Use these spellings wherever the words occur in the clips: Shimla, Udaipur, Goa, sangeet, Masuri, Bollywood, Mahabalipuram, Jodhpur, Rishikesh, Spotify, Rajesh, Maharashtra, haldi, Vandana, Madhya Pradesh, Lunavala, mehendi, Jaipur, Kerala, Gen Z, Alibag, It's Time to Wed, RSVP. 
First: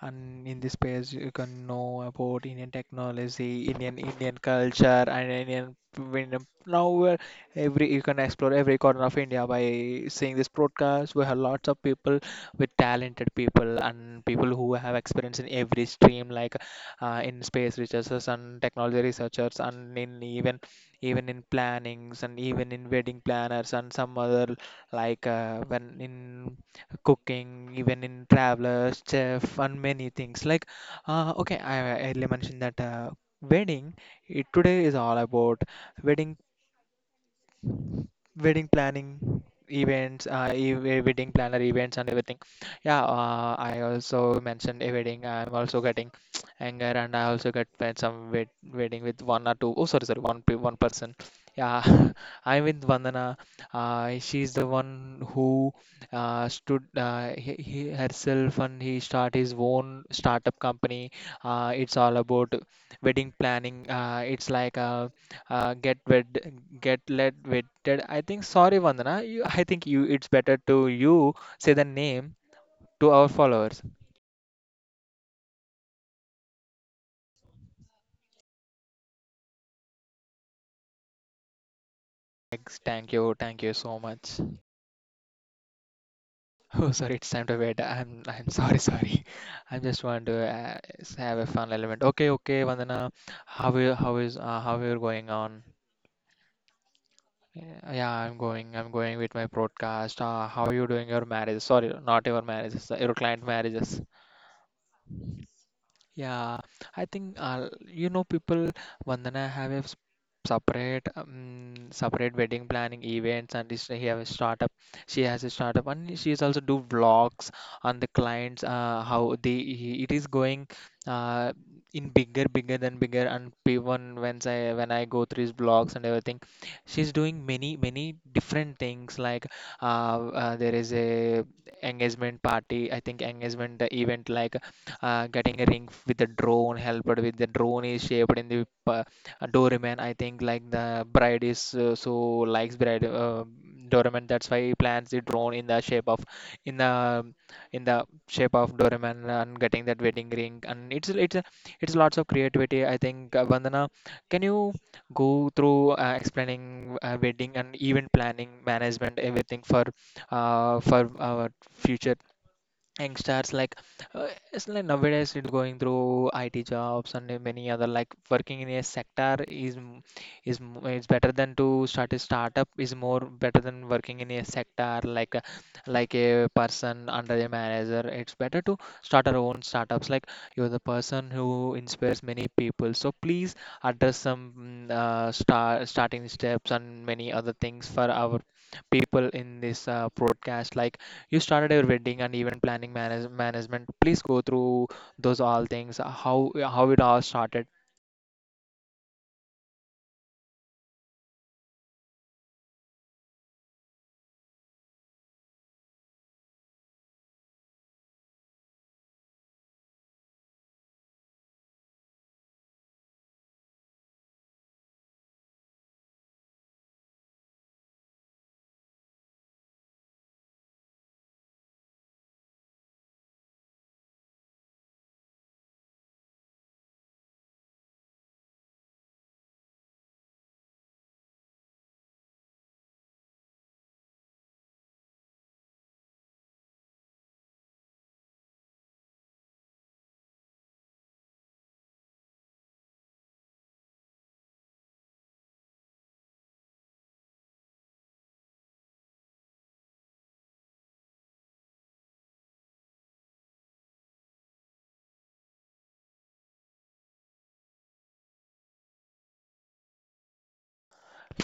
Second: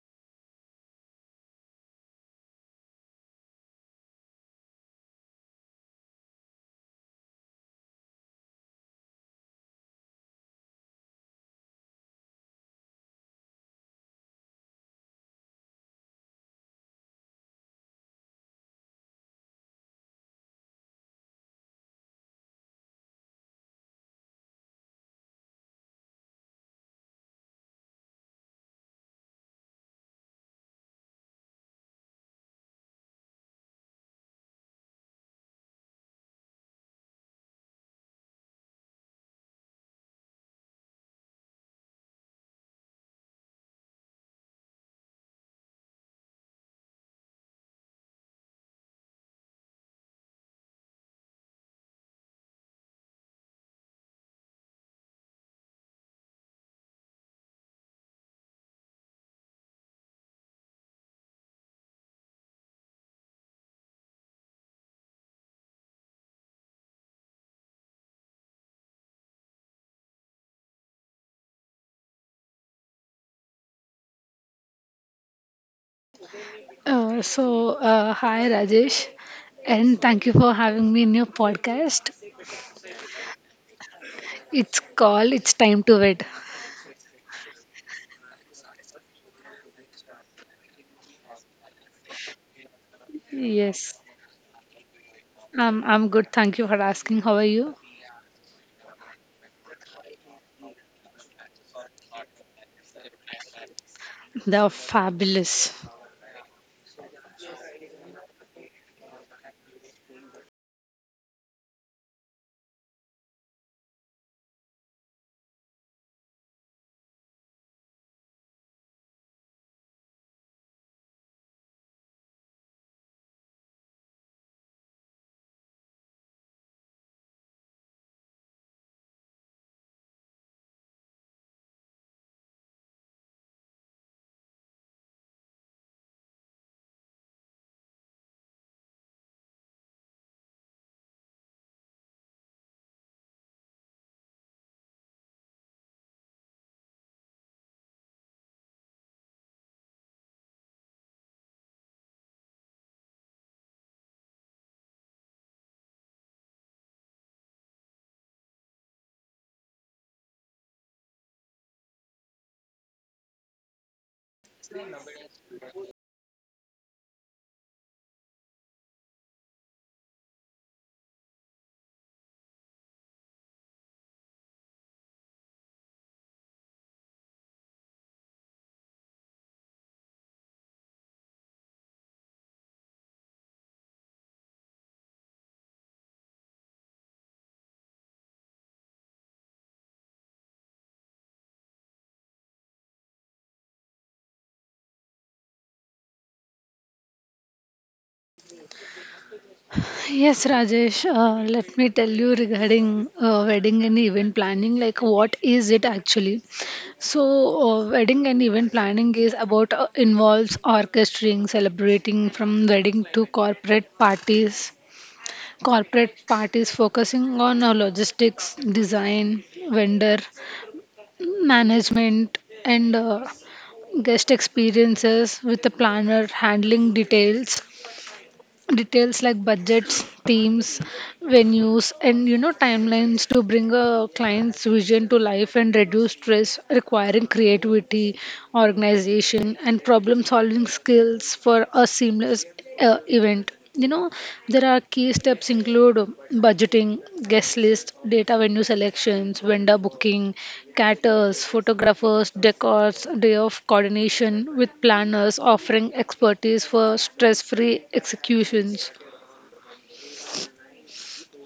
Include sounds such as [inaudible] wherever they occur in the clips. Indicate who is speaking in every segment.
Speaker 1: And in this page, you can know about Indian technology, Indian culture, and Now, we're every you can explore every corner of India by seeing this broadcast. We have lots of people with talented people and people who have experience in every stream, like in space researchers and technology researchers, and in even in plannings and even in wedding planners and some other like when in cooking, even in travelers, chef, and many things. Like, okay, I earlier mentioned that wedding it today is all about wedding wedding planning events wedding planner events and everything. Yeah, I also mentioned a wedding. I'm also getting [tsk] anger and I also get planned some wedding with one or two. Oh, sorry, one person. Yeah. [laughs] I'm with Vandana. She's the one who stood he herself and he start his own startup company. It's all about wedding planning. It's like get wed, get led wetted, I think. Sorry Vandana, you, I think you it's better to you say the name to our followers.
Speaker 2: Hi Rajesh, and thank you for having me in your podcast.
Speaker 1: Thank you so much.
Speaker 2: It's called It's Time to Wed.
Speaker 1: [laughs] Oh sorry, it's time to wait. I'm sorry, sorry. [laughs] I just want to have a fun element. Okay, okay Vandana,
Speaker 2: Yes,
Speaker 1: how you're going on?
Speaker 2: I'm good. Thank you for asking. How are you?
Speaker 1: Yeah, I'm going with my broadcast. How you doing your marriage? Sorry, not your marriages, your client marriages.
Speaker 2: They're fabulous.
Speaker 1: Yeah, I think, you know, people Vandana have a separate wedding planning events, and this he have a startup. She has a startup, and she is also do vlogs on the clients. How they he, it is going uh, in bigger than bigger. And even when I go through his blogs and everything, she's doing many different things like there is a engagement party, I think engagement event, like getting a ring with the drone helped. With the drone is shaped in the uh, doorman, I think. Like the bride is so likes bride, doorman, that's why he plans the drone in the shape of, in the in the shape of doorman and getting that wedding ring. And it's lots of creativity, I think. Vandana, can you go through explaining wedding and event planning management, everything for uh, for our future youngsters? Like it's like nowadays it's going through IT jobs and many other like working in a sector is is better than to start a startup. Is more better than working in a sector like a person under a manager. It's better to start our own startups. Like you're the person who inspires many people, so please address some starting steps and many other things for our people in this broadcast. Like you started your wedding and event planning management. Please go through those all things. How it all started.
Speaker 2: Yes, Rajesh, let me tell you regarding wedding and event planning, like what is it actually? So, wedding and event planning is about involves orchestrating, celebrating from wedding to corporate parties, focusing on logistics, design, vendor management, and guest experiences, with a planner handling details like budgets, themes, venues, and timelines to bring a client's vision to life and reduce stress, requiring creativity, organization, and problem solving skills for a seamless event. There are key steps include budgeting, guest list, data, venue selections, vendor booking, caterers, photographers, decors, day of coordination, with planners offering expertise for stress-free executions.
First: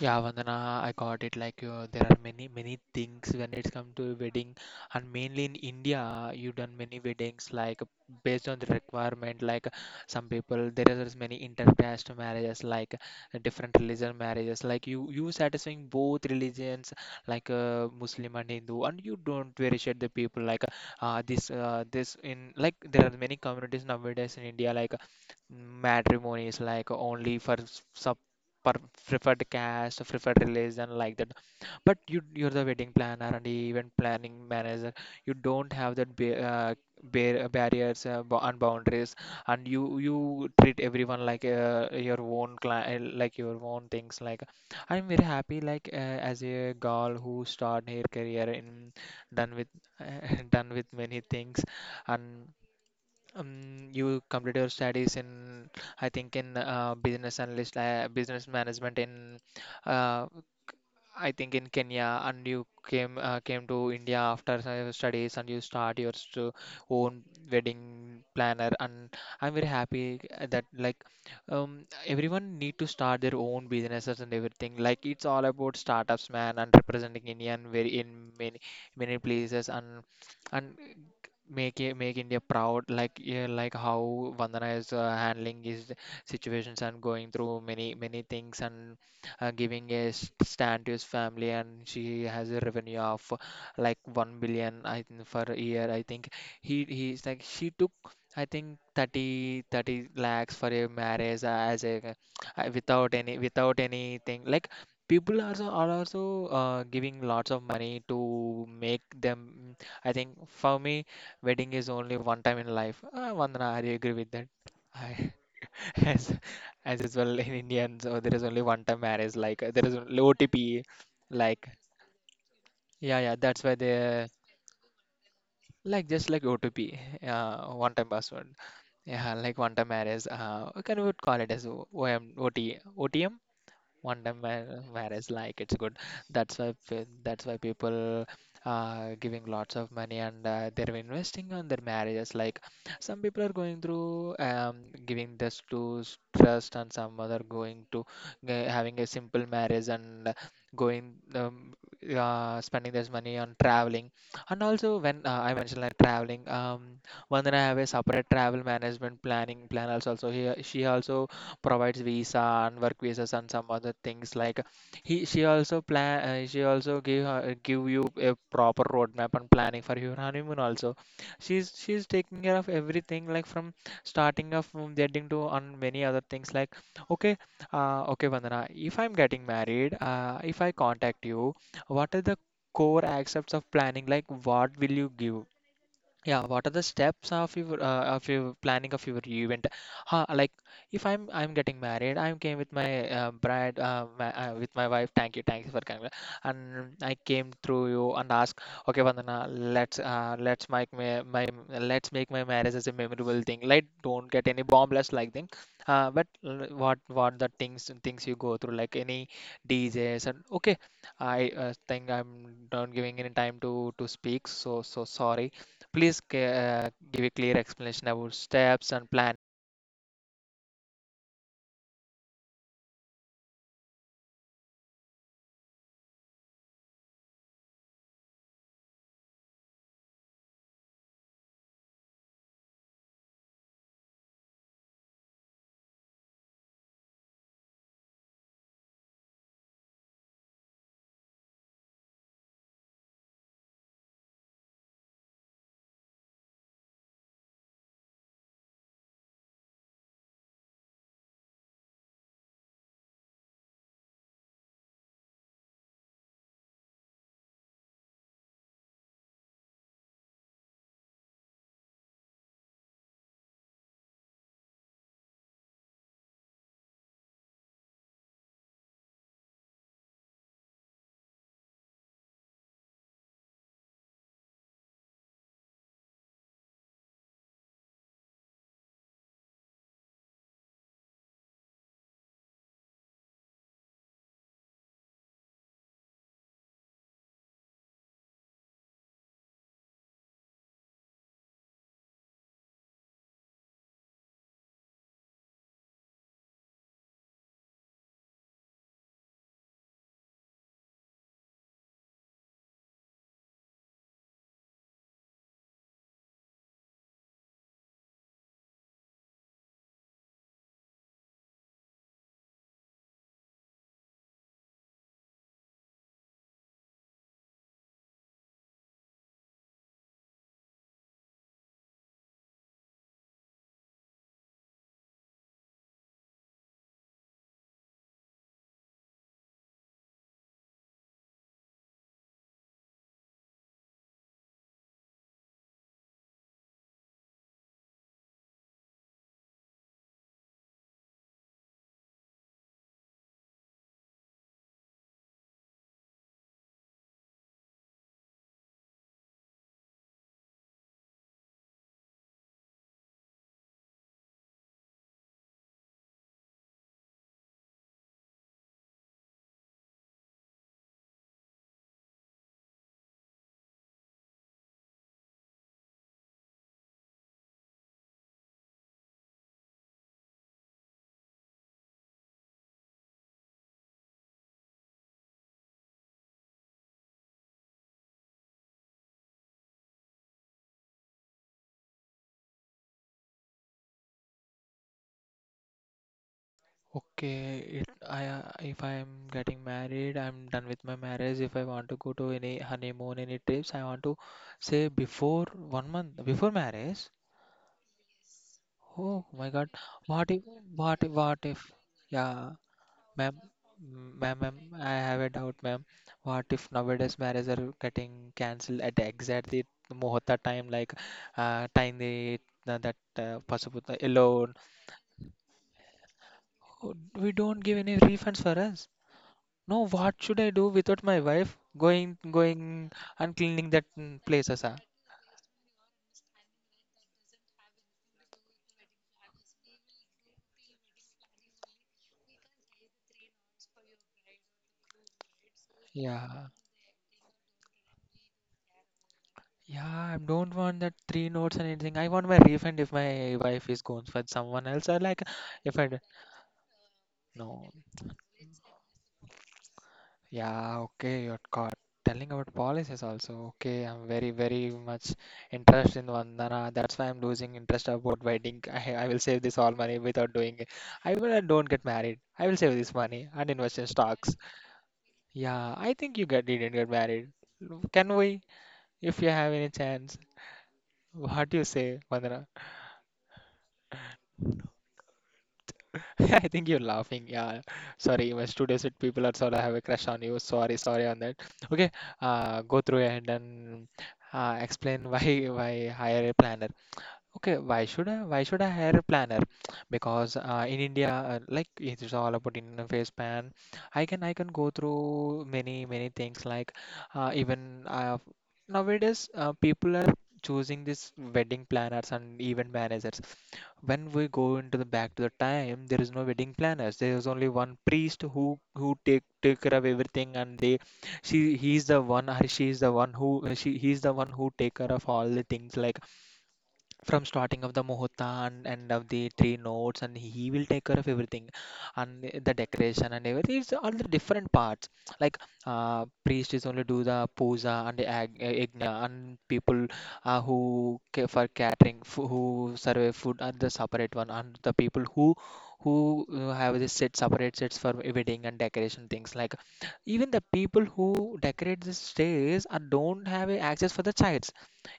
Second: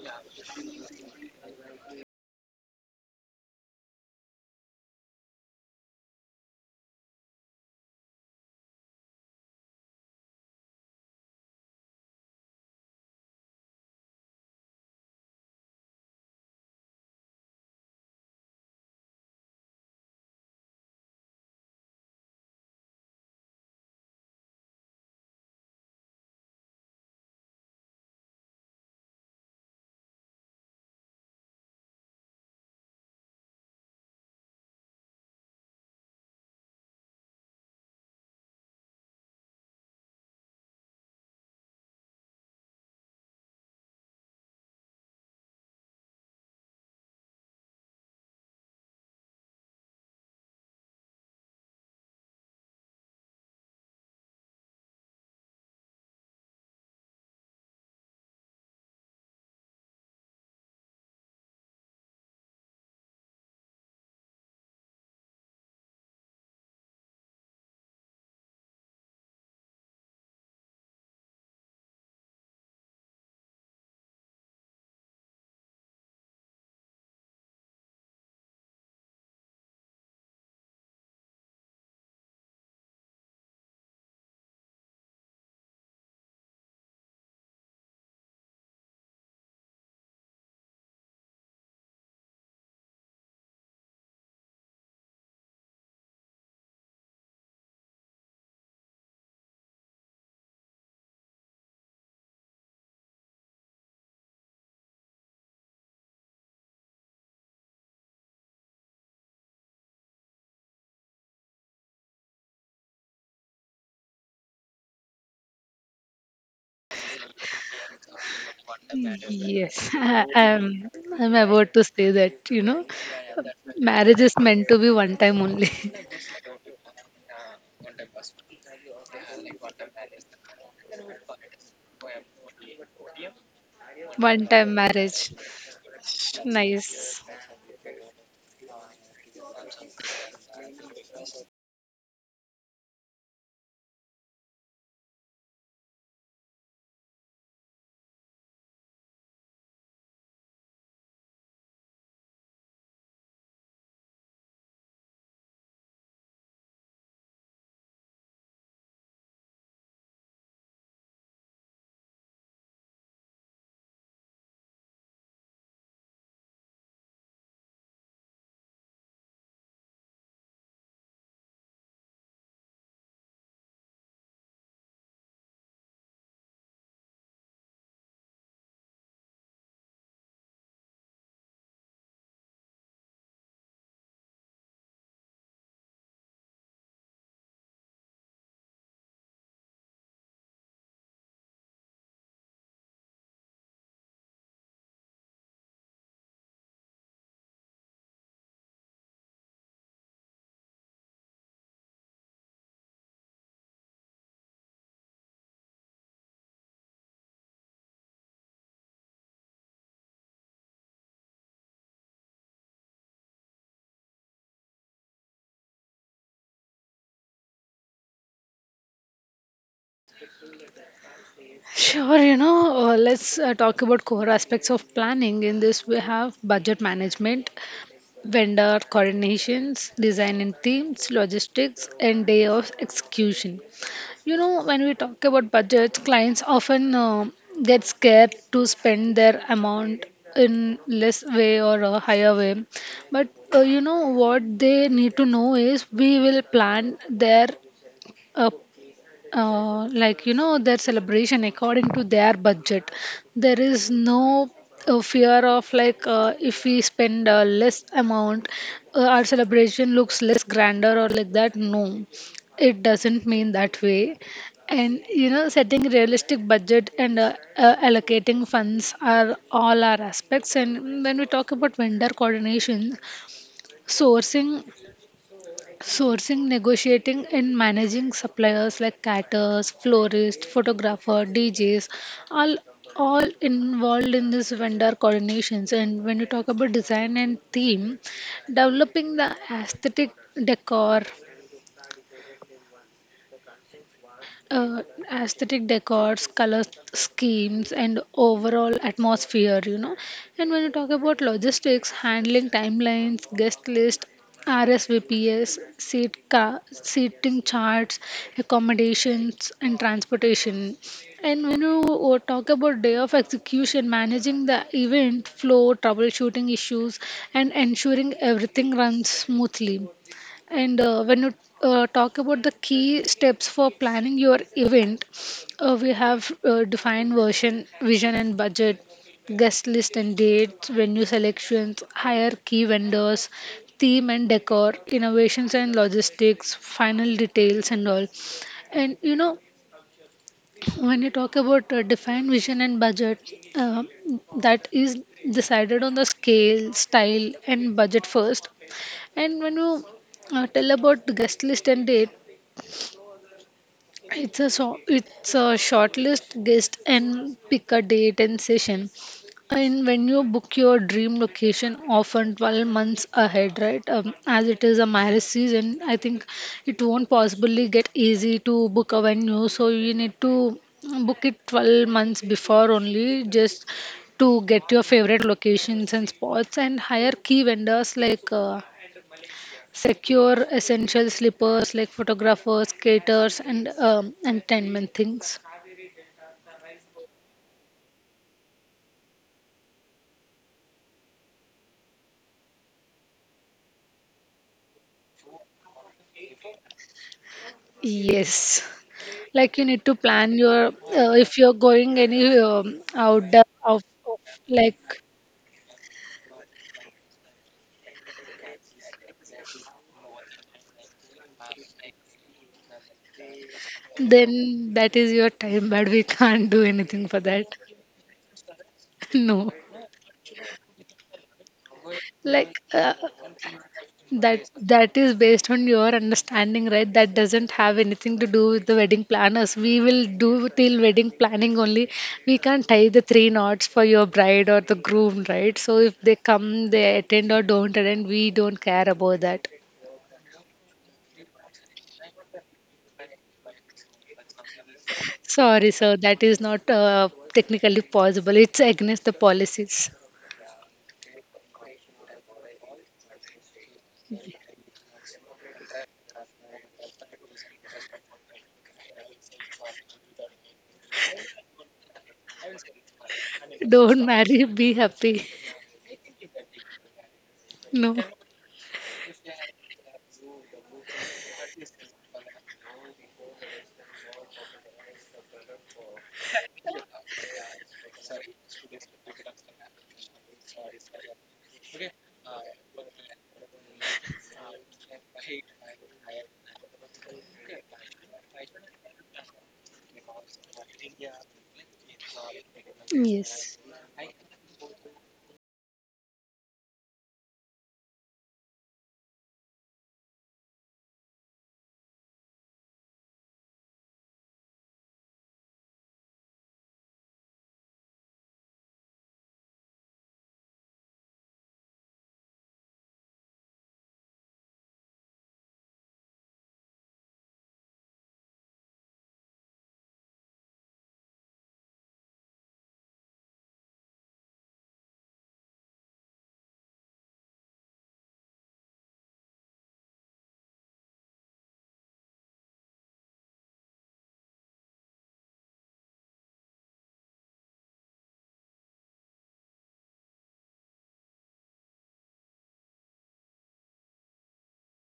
Speaker 1: Yeah, Vandana, I got it. Like, there are many things when it's come to wedding, and mainly in India, you done many weddings like based on the requirement. Like, some people there is many intercaste marriages, like different religion marriages. Like, you satisfying both religions, like Muslim and Hindu, and you don't appreciate the people. Like, this in like there are many communities nowadays in India. Like, matrimony is like only for s- sub per preferred caste, preferred religion, like that. But you're the wedding planner and the event planning manager. You don't have that ba bar barriers and boundaries, and you treat everyone like your own client, like your own things. Like I'm very happy, like as a girl who started her career in done with [laughs] done with many things and. You completed your studies in, I think, in business analyst, business management in, uh, I think, in Kenya, and you came came to India after your studies, and you start your st own wedding planner. And I'm very happy that like everyone need to start their own businesses and everything. Like it's all about startups, man, and representing Indian very in many places and make it make India proud. Like yeah, like how Vandana is handling his situations and going through many things and giving a stand to his family. And she has a revenue of like 1 billion, I think, for a year, I think. He's like, she took, I think, 30 30 lakhs for a marriage, as a without any, without anything. Like people are also giving lots of money to make them, I think. For me, wedding is only one time in life. Vandana, are you agree with that? I, [laughs] as as usual in Indians, so there is only one time marriage. Like there
Speaker 2: Yes, [laughs]
Speaker 1: is only
Speaker 2: I,
Speaker 1: OTP.
Speaker 2: I'm I'm
Speaker 1: Like
Speaker 2: about to say that,
Speaker 1: yeah, yeah, that's why
Speaker 2: marriage
Speaker 1: they,
Speaker 2: is meant to be one time only.
Speaker 1: like
Speaker 2: [laughs]
Speaker 1: just like OTP. One time password. Yeah, like one time marriage. Can we call it as OMOTOTM?
Speaker 2: One time
Speaker 1: Marriage,
Speaker 2: marriage.
Speaker 1: like it's good.
Speaker 2: Nice.
Speaker 1: That's why people giving lots of money, and they're investing on their marriages. Like some people are going through giving this to trust, and some other going to having a simple marriage and going spending this money on traveling. And also when I mentioned like traveling, one, then I have a separate travel management planning plan also. Also he she also provides visa and work visas and some other things. Like he she also plan, she also give you a proper roadmap and planning for your honeymoon also. She's taking care of everything, like from starting of from wedding to on many other things. Like okay, okay Vandana, if I'm getting married, if I contact you, what are the core aspects of planning? Like what will you give? Yeah, what are the steps of your planning, of your event? Huh, like if I'm getting married, I'm came with my with my wife. Thank you for coming. And I came through you and ask, okay, Vandana, let's make my marriage as a memorable thing. Like don't get any bombless like thing. What the things you go through, like any DJs and okay, I think I'm not giving any time to speak. Sorry. Please give a clear explanation about steps and plan.
Speaker 2: Sure, let's talk about core aspects of planning. In this, we have budget management, vendor coordinations, design and themes, logistics, and day of execution. When we talk about budgets, clients often get scared to spend their amount in less way or a higher way. But what they need to know is we will plan their uh, like their celebration according to their budget. There is no fear of, like, if we spend less amount, our celebration looks less grander or like that. No, it doesn't mean that way. And setting realistic budget and allocating funds are all our aspects. And when we talk about vendor coordination, sourcing Sourcing, negotiating, and managing suppliers like caterers, florists, photographer, DJs, all all involved in this vendor coordinations. And when you talk about design and theme, developing the aesthetic decor, uh, aesthetic decors, color schemes, and overall atmosphere. And when you talk about logistics, handling timelines, guest list, RSVPs, seating charts, accommodations, and transportation. And when you talk about day of execution, managing the event flow, troubleshooting issues, and ensuring everything runs smoothly. And when you talk about the key steps for planning your event, we have defined vision and budget, guest list and dates, venue selections, hire key vendors, theme and decor, innovations and logistics, final details and all. And when you talk about defined vision and budget, uh, that is decided on the scale, style, and budget first. And when you tell about the guest list and date, it's a short list guest, and pick a date and session. And when you book your dream location, often 12 months ahead, right? As it is a marriage season, I think it won't possibly get easy to book a venue. So you need to book it 12 months before only, just to get your favorite locations and spots, and hire key vendors like, secure essential slippers like photographers, caterers, and entertainment things.
Speaker 1: Okay, if I'm getting married, I'm done with my marriage. If I want to go to any honeymoon, any trips, I want to say before 1 month, before marriage.
Speaker 2: Yes,
Speaker 1: Oh my
Speaker 2: like you
Speaker 1: God,
Speaker 2: need to
Speaker 1: what
Speaker 2: plan
Speaker 1: if,
Speaker 2: your, if
Speaker 1: what
Speaker 2: you're
Speaker 1: if?
Speaker 2: going any
Speaker 1: Yeah, ma'am,
Speaker 2: outdoor of, of
Speaker 1: ma'am, I
Speaker 2: like,
Speaker 1: have a doubt, ma'am. What if nowadays marriages are getting cancelled at exactly exact the muhurta time, like time the that possible yellow.
Speaker 2: then that is your time, but we can't do
Speaker 1: Oh,
Speaker 2: anything for
Speaker 1: we
Speaker 2: that.
Speaker 1: don't give any refunds for us.
Speaker 2: [laughs] No,
Speaker 1: No, what should I do without my wife going
Speaker 2: like,
Speaker 1: going and cleaning that
Speaker 2: That
Speaker 1: places? Ah,
Speaker 2: that is based on your understanding, right? That doesn't have anything to do with the wedding planners. We will do till wedding planning only. We can't tie the three knots for your bride or the groom, right? So if they
Speaker 1: yeah.
Speaker 2: come, they attend or don't attend, we don't care about that.
Speaker 1: Yeah, I don't want that three notes and anything. I want my refund if my wife is going for someone else. Or like
Speaker 2: Sorry,
Speaker 1: if I
Speaker 2: sir,
Speaker 1: d-
Speaker 2: that is not
Speaker 1: no.
Speaker 2: technically possible. It's against the policies.
Speaker 1: Yeah, okay, you're caught. Telling about policies also. Okay, I'm very, very much interested in Vandana. That's why I'm losing interest about wedding. I will save this all money without doing it. I don't get married. I will save this money and invest in
Speaker 2: Don't
Speaker 1: stocks.
Speaker 2: marry, be happy.
Speaker 1: Yeah, I think you got didn't get married.
Speaker 2: No.
Speaker 1: Can we, if you have any chance? What do you say, Vandana? [laughs] I think you're laughing. Yeah, sorry, my studio set people are sort of have a crush on you. Sorry on that. Okay, go through and then explain [laughs] why hire a planner. Okay, why should I? Why should I hire a planner? Because in India, like it is all about interface plan.
Speaker 2: Yes.
Speaker 1: I can go through many things like even nowadays people are choosing this wedding planners and event managers. When we go into the back to the time, there is no wedding planners. There is only one priest who take take care of everything, and they she, he's the one, or she is the one who she he's the one who take care of all the things, like from starting of the muhurta and end of the three notes, and he will take care of everything, and the decoration and everything. It's all the different parts, like priest is only do the puja and the yagna, and people who care for catering, who serve food, are the separate one, and the people who have the set separate sets for wedding and decoration things, like even the people who decorate the stage are don't have a access for the child.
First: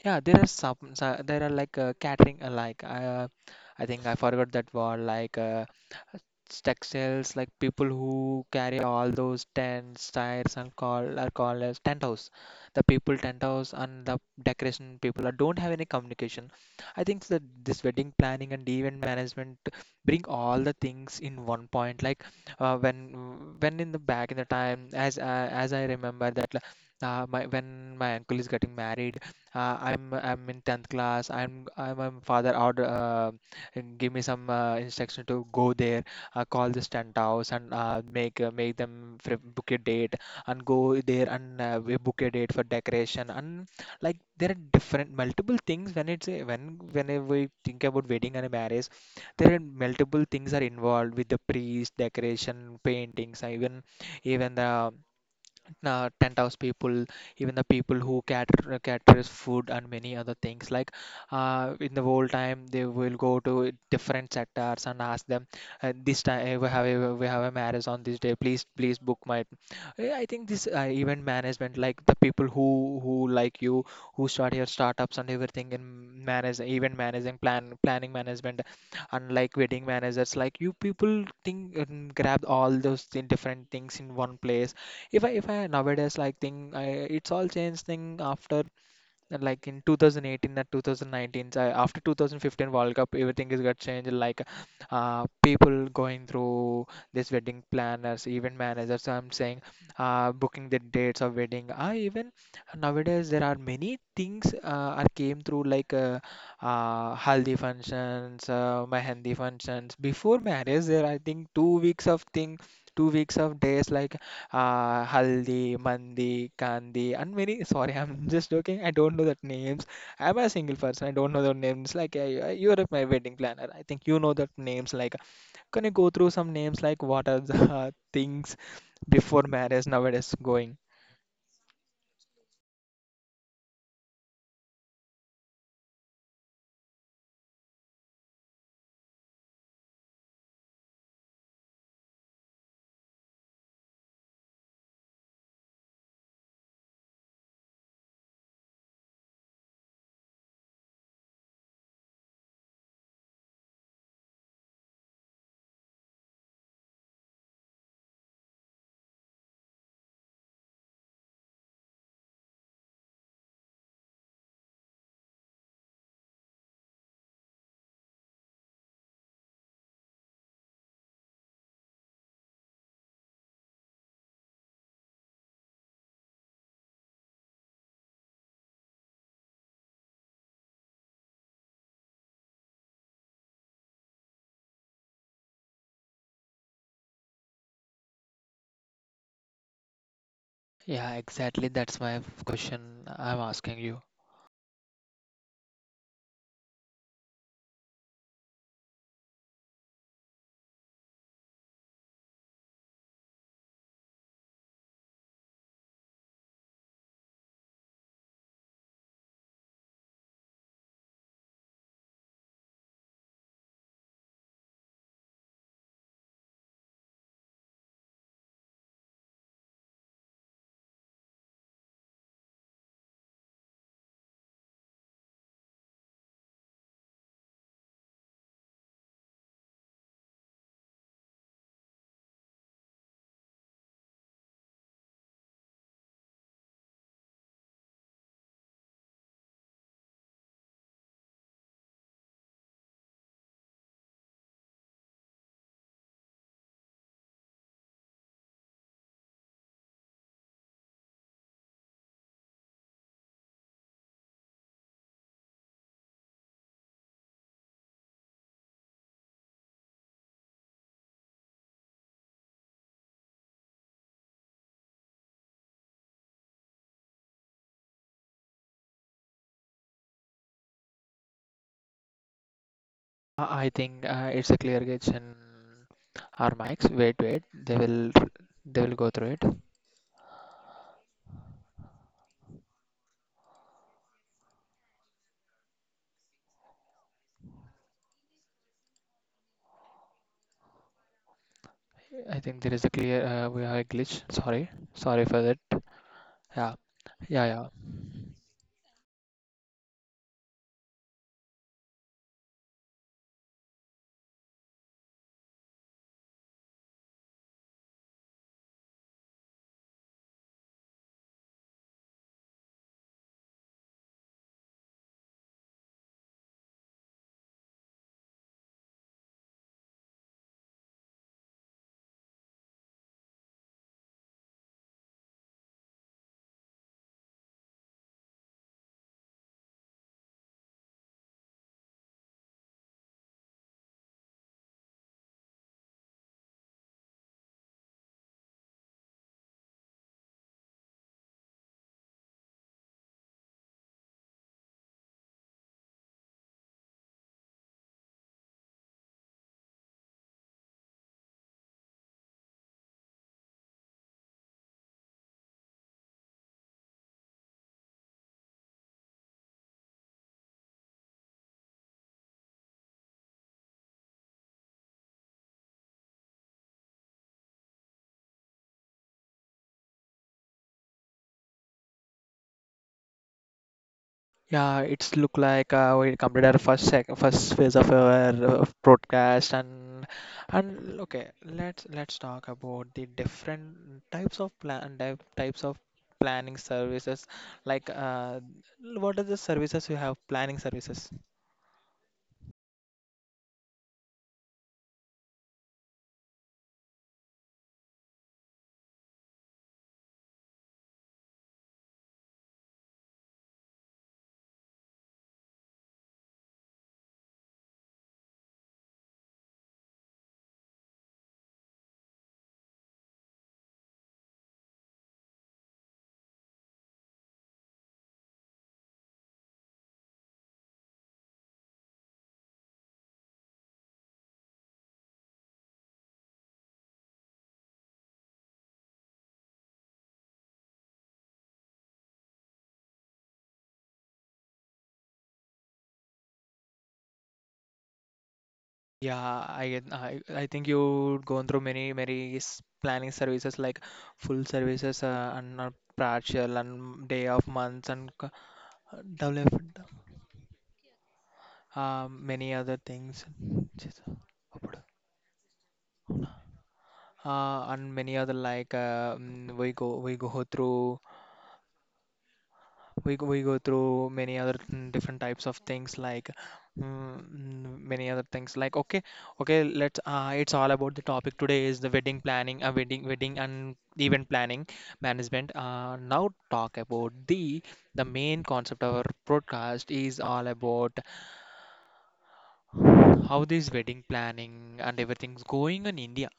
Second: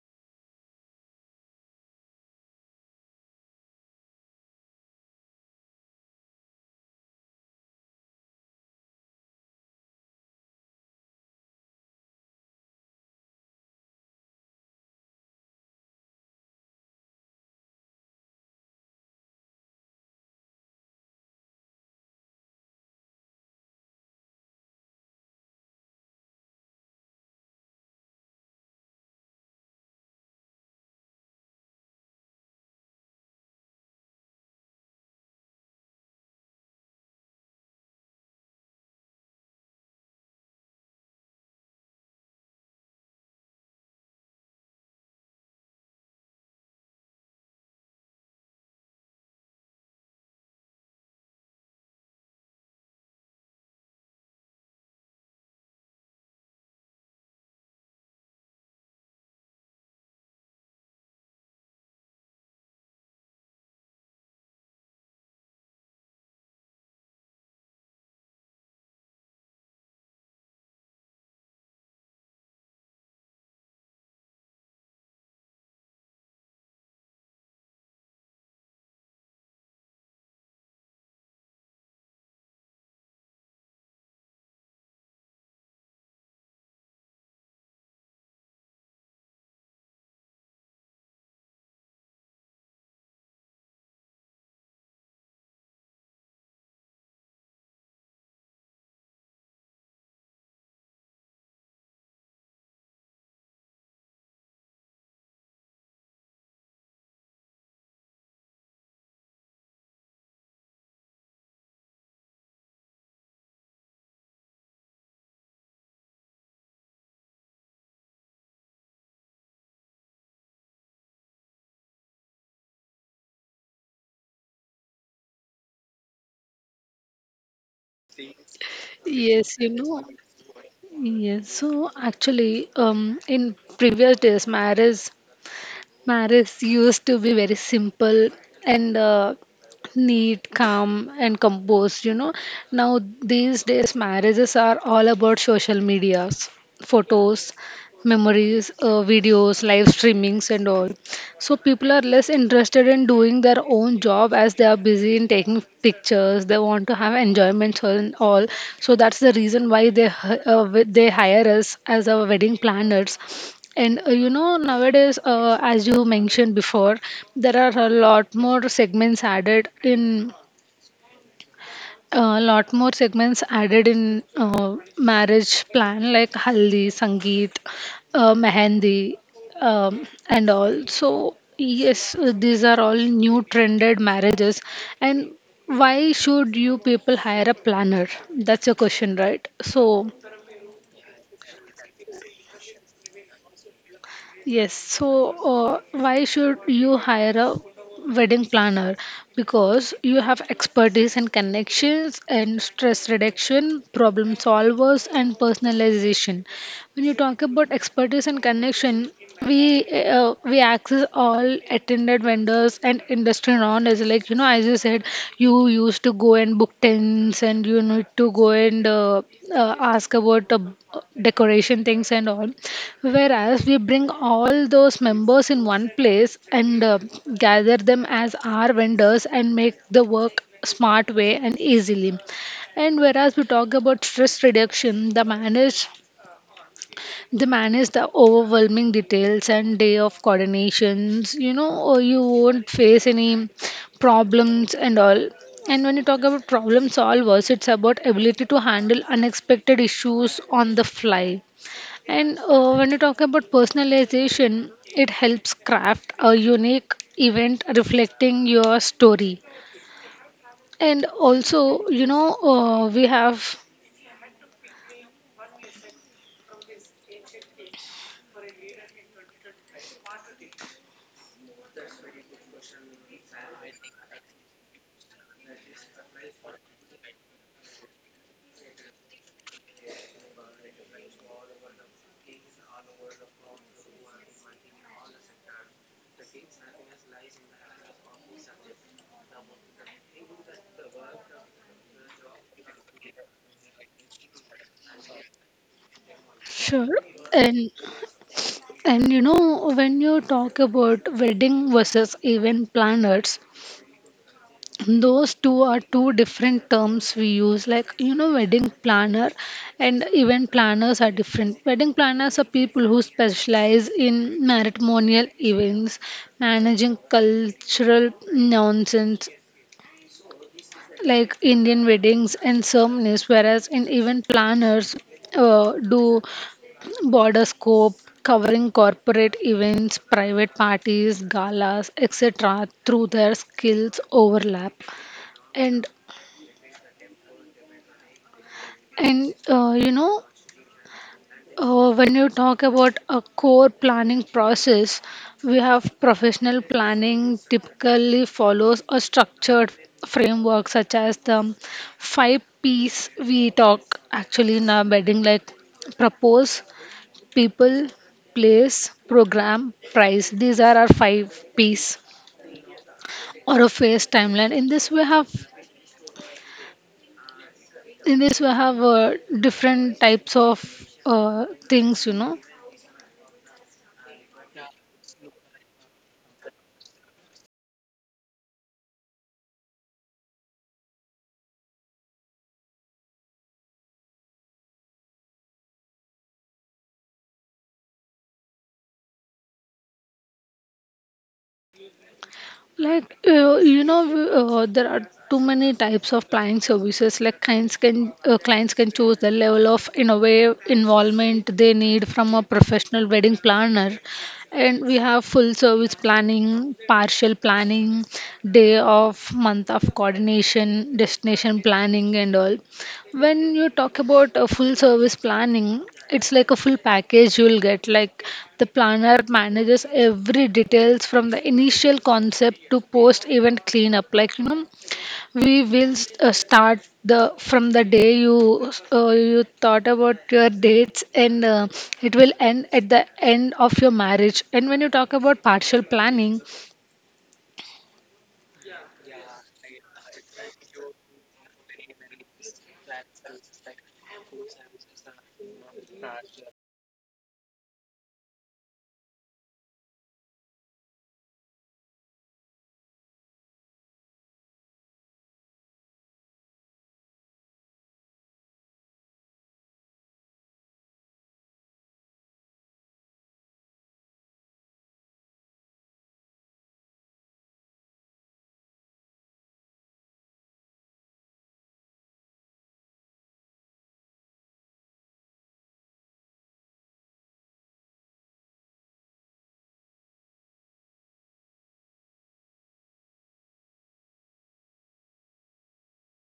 Speaker 1: Yeah, there are some, there are like catering, like I think I forgot that word, like textiles, like people who carry all those tents, tires, and call are called as tent house. The people tent house and the decoration people are, don't have any communication. I think that this wedding planning and event management bring all the things in one point. Like when in the back in the time, as I remember that. My, when my uncle is getting married, I'm in 10th class. I'm my father out and give me some instruction to go there, call the tent house and make them book a date, and go there, and we book a date for decoration. And like there are different multiple things when whenever we think about wedding and a marriage, there are multiple things are involved with the priest, decoration, paintings, and even even the tent house people, even the people who caters food, and many other things. Like in the whole time, they will go to different sectors and ask them, this time we have we have a marriage on this day. Please book my. Yeah, I think this event management, like the people who like you, who start your startups and everything in manage event managing, planning management, unlike wedding managers, like you people think and grab all those different things in one place. If I nowadays like think, I it's all changed thing after like in 2018 and 2019, after 2015 World Cup everything is got changed. Like people going through this wedding planners, event managers, I'm saying, booking the dates of wedding. I Even nowadays there are many things are came through, like haldi functions, mehendi functions before marriage. There I think 2 weeks of thing 2 weeks of days, like Haldi, Mandi, Kandi, and many. Sorry, [laughs] I'm just joking. I don't know that names. I'm a single person. I don't know the names. Like you're my wedding planner. I think you know that names. Like, can you go through some names? Like, what are the [laughs] things before
Speaker 2: Yes, you
Speaker 1: marriage
Speaker 2: know.
Speaker 1: nowadays going?
Speaker 2: Yes. So actually, in previous days, marriage used to be very simple and neat, calm, and composed. Now, these days, marriages are all about social medias, photos, memories, videos, live streamings, and all. So people are less interested in doing their own job as they are busy in taking pictures. They want to have enjoyments and all. So that's the reason why they hire us as our wedding planners. And nowadays, as you mentioned before, there are a lot more segments added in marriage plan like haldi, sangeet, mehendi, and all. So yes, these are all new trended marriages. And why should you people hire a planner? That's your question, right? So
Speaker 1: Yeah, exactly. That's my question I'm asking you.
Speaker 2: yes, so why should you hire a wedding planner? Because you have expertise and connections and stress reduction, problem solvers, and personalization. When you talk about expertise and connection, we we access all attended vendors and industry knowledge. Like, as you said, you used to go and book tents, and you need to go and ask about decoration things and all. Whereas we bring all those members in one place and gather them as our vendors and make the work smart way and easily. And whereas we talk about stress reduction, they manage the overwhelming details and day of coordinations, or you won't face any problems and all. And when you talk about problem solvers, it's about ability to handle unexpected issues on the fly. And when you talk about personalization, it helps craft a unique event reflecting your story. And also, we have
Speaker 1: I think it's a clear gauge and our mics. Wait, wait. They will go through it. I think there is a clear we have a glitch. Sorry for that. Yeah,
Speaker 2: sure.
Speaker 1: yeah, yeah,
Speaker 2: And And when you talk about wedding versus event planners, those two are two different terms we use. Like, wedding planner and event planners are different. Wedding planners are people who specialize in matrimonial events, managing cultural nonsense like Indian weddings and ceremonies, whereas in event planners do border scope covering corporate events, private parties, galas, etc., through their skills overlap. And and when you talk about a core planning process, we have professional planning typically follows a structured framework such as the five P's we talk actually in our bedding, like propose, people, place, program, price. These are our five P's or a phase timeline. In this we have different types of things.
Speaker 1: yeah. It's look like we completed our first phase of our broadcast and okay. Let's talk about the different types of types of planning services. Like, what are the services you have? Planning services.
Speaker 2: Like, there are too many types of client services. Like, clients can choose the level of in a way involvement they need from a professional wedding planner. And we have full service planning, partial planning, day of, month of coordination, destination planning, and all. When you talk about a full service planning, it's like a full package you'll get. Like, the planner manages every details from the initial concept to post event cleanup. Like, we will start the from the day you thought about your dates, and it will end at the end of your marriage. And when you talk about partial planning,
Speaker 1: Yeah, I think you gone through many planning services, like full services and partial and day of months and develop. Many other things and many other, like we go through many other, different types of things, like many other things, like okay, okay. Let's it's all about, the topic today is the wedding planning, wedding and event planning management. Now talk about the main concept of our broadcast is all about how this wedding planning and everything's going on in India.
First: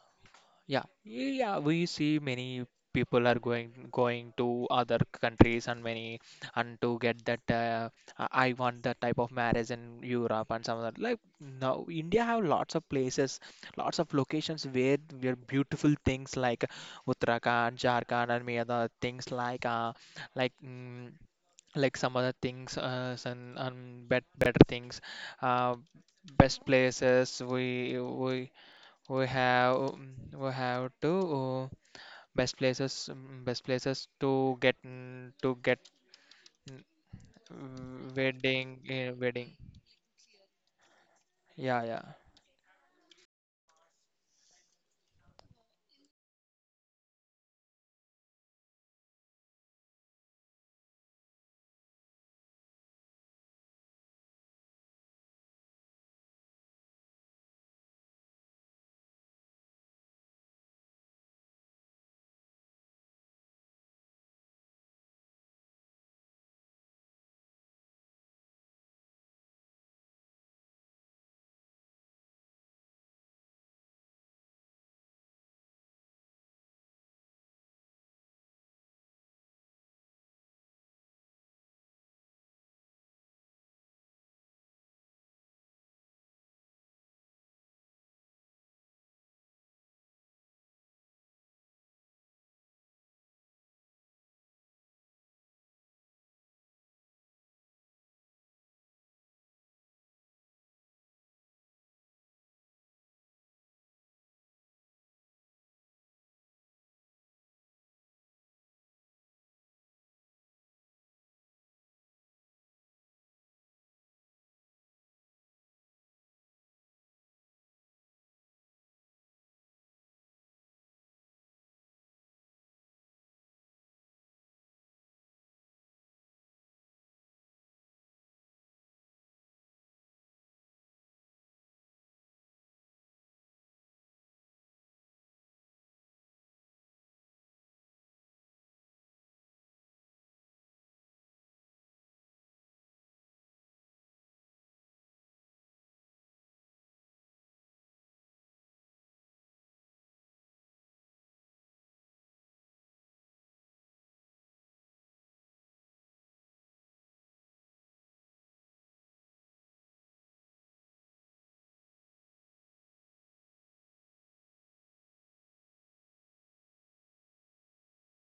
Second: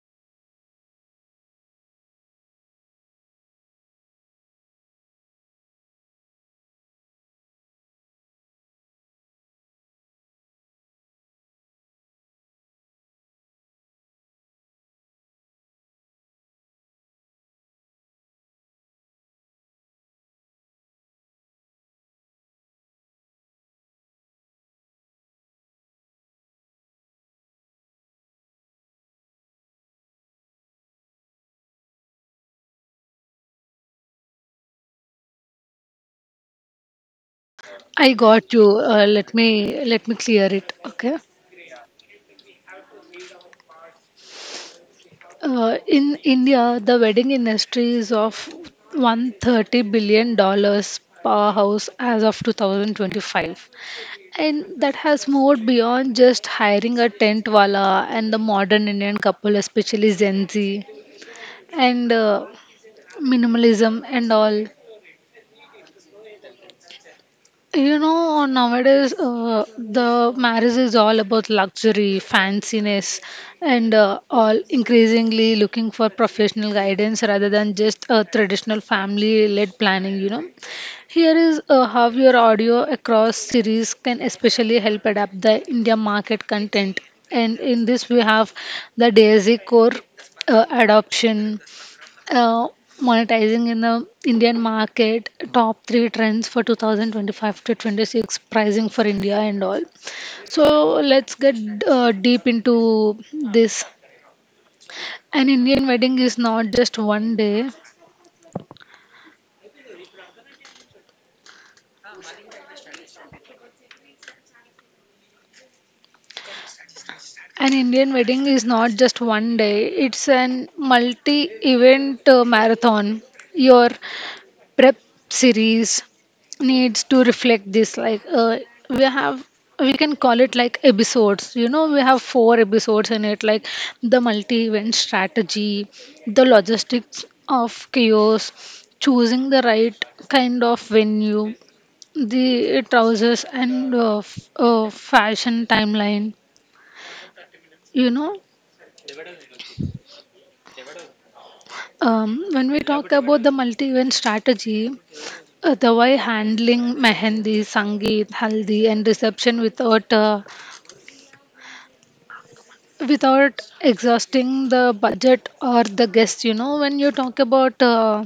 Speaker 1: Yeah, yeah, we see many people are going to other countries, and many, and to get that I want that type of marriage in Europe and some other. Like, now India have lots of places, lots of locations where beautiful things, like Uttarakhand, Jharkhand, and many other things, like like mm, like some other things, some bet, better things, uh, best places we we have, we have to best places, best places to get, to get,
Speaker 2: I got you.
Speaker 1: wedding,
Speaker 2: Let
Speaker 1: wedding.
Speaker 2: me let me clear it. Okay.
Speaker 1: Yeah, yeah.
Speaker 2: In India, the wedding industry is of $130 billion dollars powerhouse as of 2025. And that has moved beyond just hiring a tent wala, and the modern Indian couple, especially Gen Z and minimalism and all. Nowadays the marriage is all about luxury, fanciness, and all increasingly looking for professional guidance rather than just a traditional family led planning. Here is how your audio across series can especially help adapt the India market content. And in this, we have the DAISY core adoption, uh, monetizing in the Indian market, top three trends for 2025 to 26, pricing for India, and all. So let's get deep into this. An Indian wedding is not just one day. An Indian wedding is not just one day. It's an multi-event marathon. Your prep series needs to reflect this, like, we have we can call it like episodes. We have four episodes in it, like the multi event strategy, the logistics of chaos, choosing the right kind of venue, the trousers, and fashion timeline. You know um, when we talk about the multi event strategy, the way handling mehendi, sangeet, haldi, and reception without exhausting the budget or the guests. When you talk about,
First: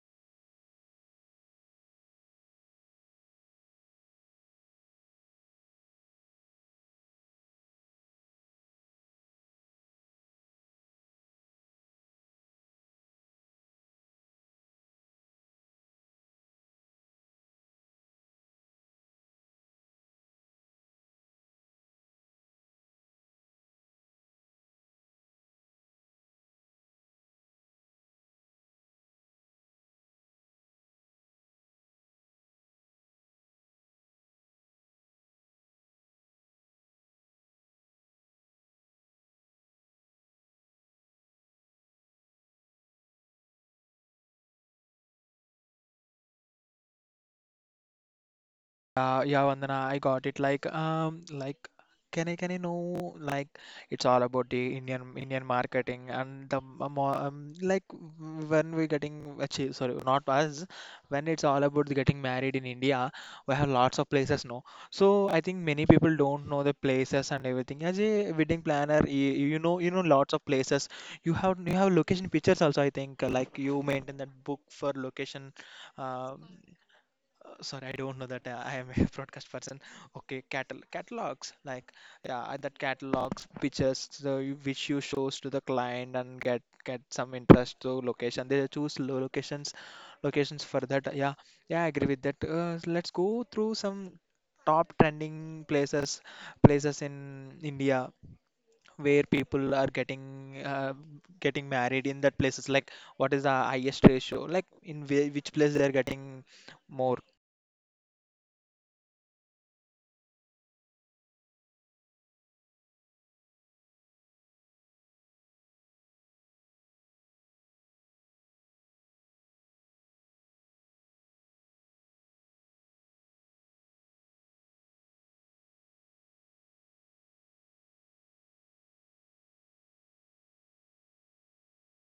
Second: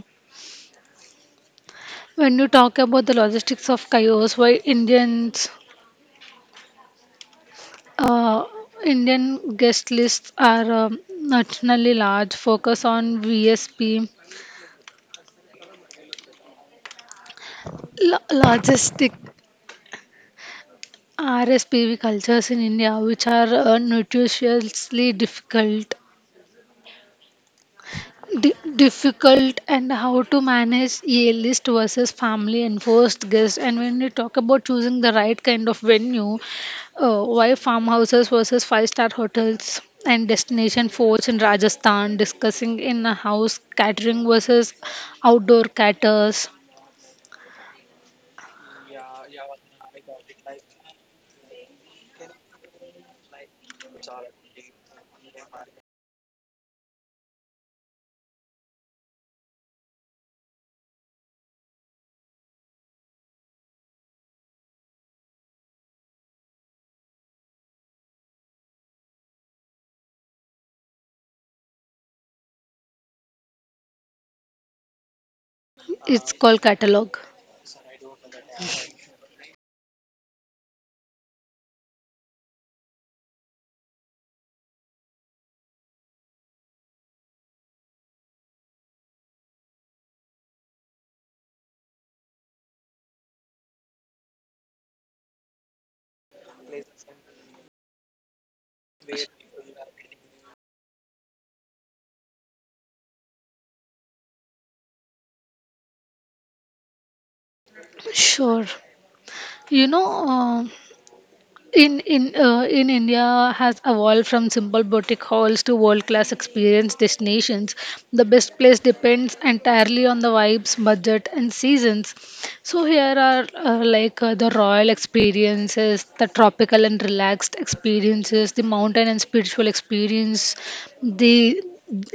Speaker 2: when you talk about the logistics of chaos, why uh, Indian guest lists are nationally large. Focus on VSP, logistic RSPV cultures in India, which are nutritiously difficult, and how to manage a list versus family and first guest. And when we talk about choosing the right kind of venue, why farmhouses versus five-star hotels, and destination forts in Rajasthan, discussing in a house catering versus outdoor caterers.
Speaker 1: Yeah, yeah, Vandana, I got it. Like, can I know, like it's all about the Indian, Indian marketing and the like when we getting, actually sorry, not us, when it's all about the getting married in India, we have lots of places, no? So I think many people don't know the places and everything. As a wedding planner, you know, you know lots of places. You have location pictures also, I think. Like, you maintain that book for location.
Speaker 2: It's
Speaker 1: Um,
Speaker 2: called catalog.
Speaker 1: sorry, I don't know that. I am a [laughs] broadcast person. Okay, catalogs, like, yeah. That catalogs pictures, so which you shows to the client and get some interest to location. They choose locations, locations for that. Yeah, yeah, I agree with that. Let's go through some top trending places, places in India where people are getting, uh, getting married in that places. Like, what is the highest ratio, like in which place they are getting more?
Speaker 2: Sure. you know uh, in India has evolved from simple boutique halls to world class experience destinations. The best place depends entirely on the vibes, budget, and seasons. So here are, like, the royal experiences, the tropical and relaxed experiences, the mountain and spiritual experience, the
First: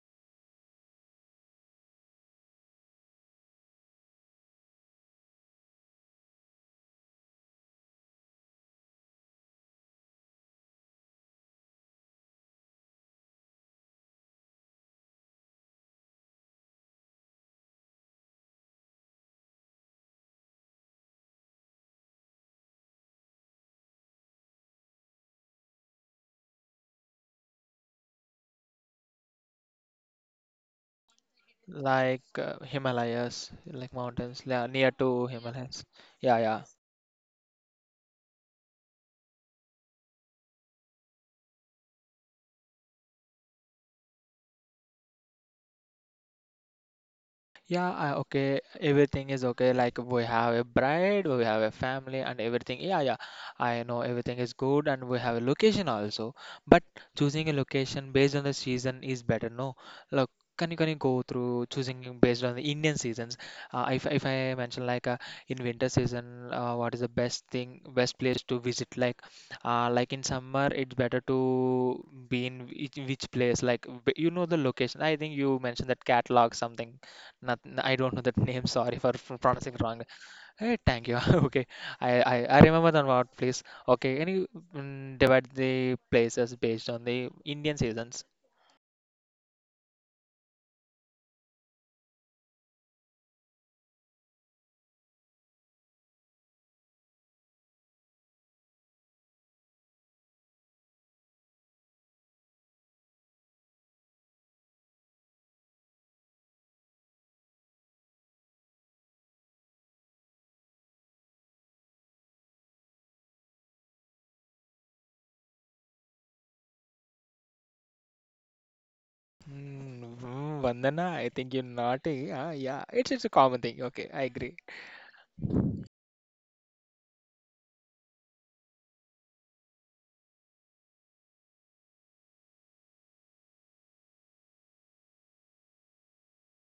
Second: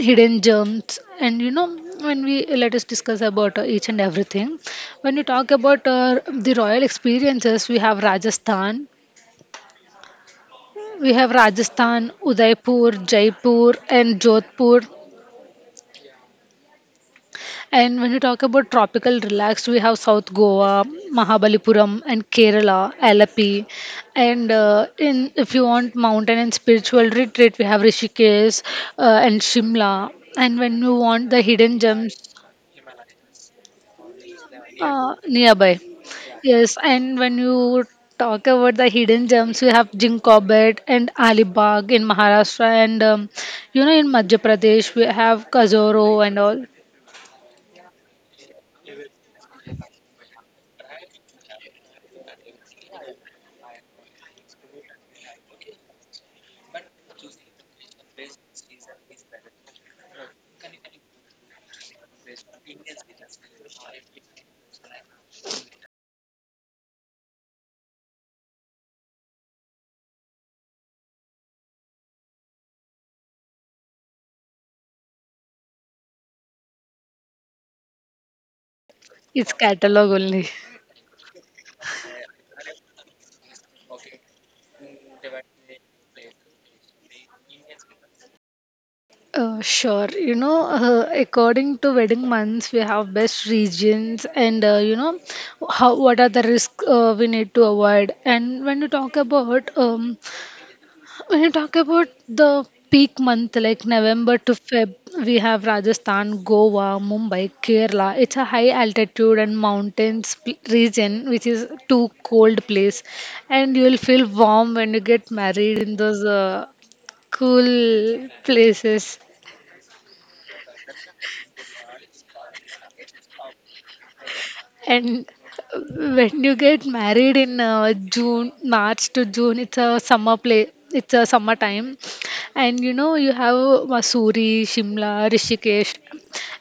Speaker 2: hidden gems. And, you know when we let us discuss about each and everything. When we talk about the royal experiences, we have Rajasthan, Udaipur, Jaipur, and Jodhpur. And when you talk about tropical relaxed, we have South Goa, Mahabalipuram, and Kerala, Alapi. And in if you want mountain and spiritual retreat, we have Rishikesh and Shimla. And when you want the hidden gems,
Speaker 1: Like Himalayas, like mountains, yeah, near to
Speaker 2: nearby.
Speaker 1: Himalayas. Yeah, yeah.
Speaker 2: Yes, and when you talk about the hidden gems, we have Jinkobat and Alibag in Maharashtra, and in Madhya Pradesh, we have Kazoro and all.
Speaker 1: Yeah, I, okay. Everything is okay. Like, we have a bride, we have a family, and everything. Yeah, yeah. I know everything is good, and we have a location also. But choosing a location based on the season is better. No, look, can you go through choosing based on the Indian seasons? If I mention, like in winter season, what is the best thing, best place to visit? Like in summer, it's better to be in which place? Like, you know the location. I think you mentioned that catalog something. Not, I don't know that [laughs] name. Sorry for
Speaker 2: It's
Speaker 1: pronouncing wrong.
Speaker 2: catalog only.
Speaker 1: Hey, thank you. [laughs] Okay, I remember the what place. Okay, can you, divide the places based on the Indian seasons?
Speaker 2: Sure. According to wedding months, we have best regions, and how what are the risks we need to avoid. And when you talk about, the peak month like November to Feb, we have Rajasthan, Goa, Mumbai, Kerala. It's a high altitude and mountains region, which is too cold place, and you will feel warm when you get married in those cool places.
Speaker 1: Vandana, I think you're naughty. Yeah, it's a common thing. Okay, I agree.
Speaker 2: And when you get married in, March to June, it's a summer play. It's a summer time, and you have Masuri, Shimla, Rishikesh,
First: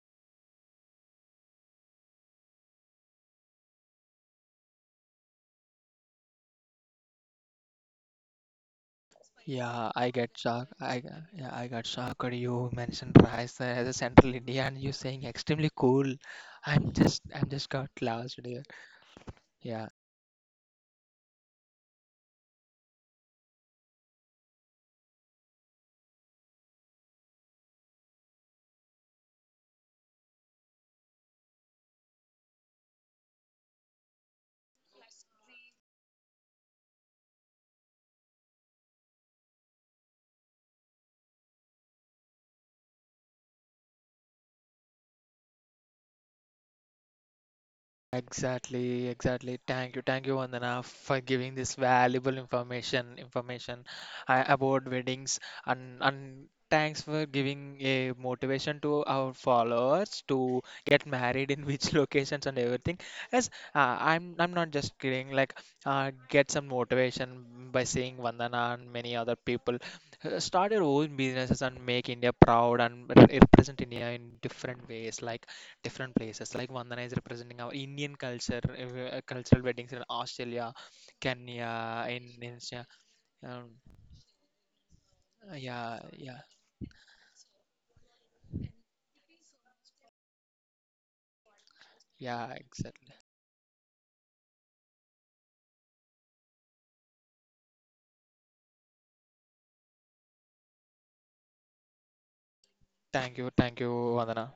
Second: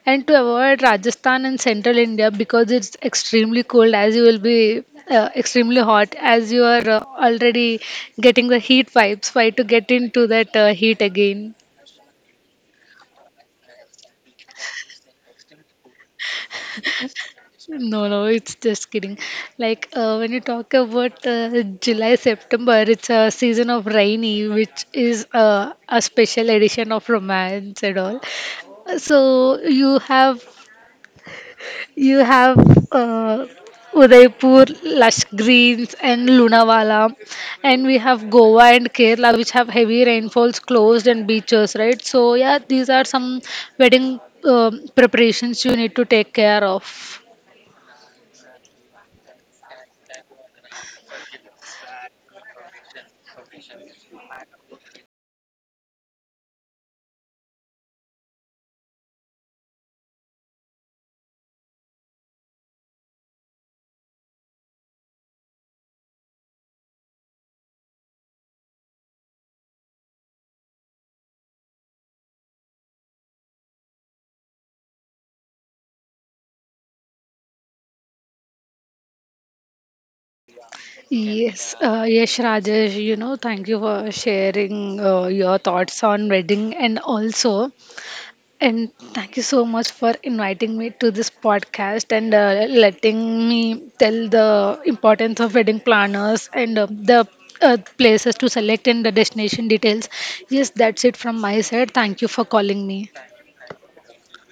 Speaker 2: and to avoid Rajasthan and Central India because it's extremely cold. As you will be extremely hot, as you are already getting the heat vibes. Why to get
Speaker 1: Yeah, I
Speaker 2: into
Speaker 1: get
Speaker 2: that
Speaker 1: shocked.
Speaker 2: heat
Speaker 1: Yeah,
Speaker 2: again?
Speaker 1: I got shocked. You mentioned rice as a Central Indian. You're saying extremely cool. I'm just got
Speaker 2: No, no,
Speaker 1: lost
Speaker 2: it's
Speaker 1: here.
Speaker 2: just kidding. Like,
Speaker 1: Yeah.
Speaker 2: when you talk about July, September, it's a season of rainy, which is a special edition of romance and all. So you have uh, Udaipur, lush greens, and Lunavala, and we have Goa and Kerala, which have heavy rainfalls, closed and beaches, right? So yeah, these are some wedding preparations you need to take care of.
Speaker 1: Exactly, exactly. Thank you, Vandana, for giving this valuable information about weddings, and thanks for giving a motivation to our followers to get married in which [laughs] locations and everything. Yes, I'm I'm not just kidding. Like, get some motivation by seeing Vandana and many other people. Start your own businesses and make India proud and represent India in different ways. Like different places. Like Vandana is representing our Indian culture, cultural weddings in Australia, Kenya,
Speaker 2: Yes,
Speaker 1: Indonesia.
Speaker 2: Rajesh, thank
Speaker 1: Um,
Speaker 2: you for sharing your
Speaker 1: yeah,
Speaker 2: thoughts on
Speaker 1: yeah,
Speaker 2: wedding, and also, and thank you so much for inviting me to this podcast and
Speaker 1: yeah, exactly.
Speaker 2: letting me tell the importance of wedding planners, and the places to select and the destination details. Yes, that's it from my side. Thank you for calling me.
Speaker 1: Thank you, Vandana.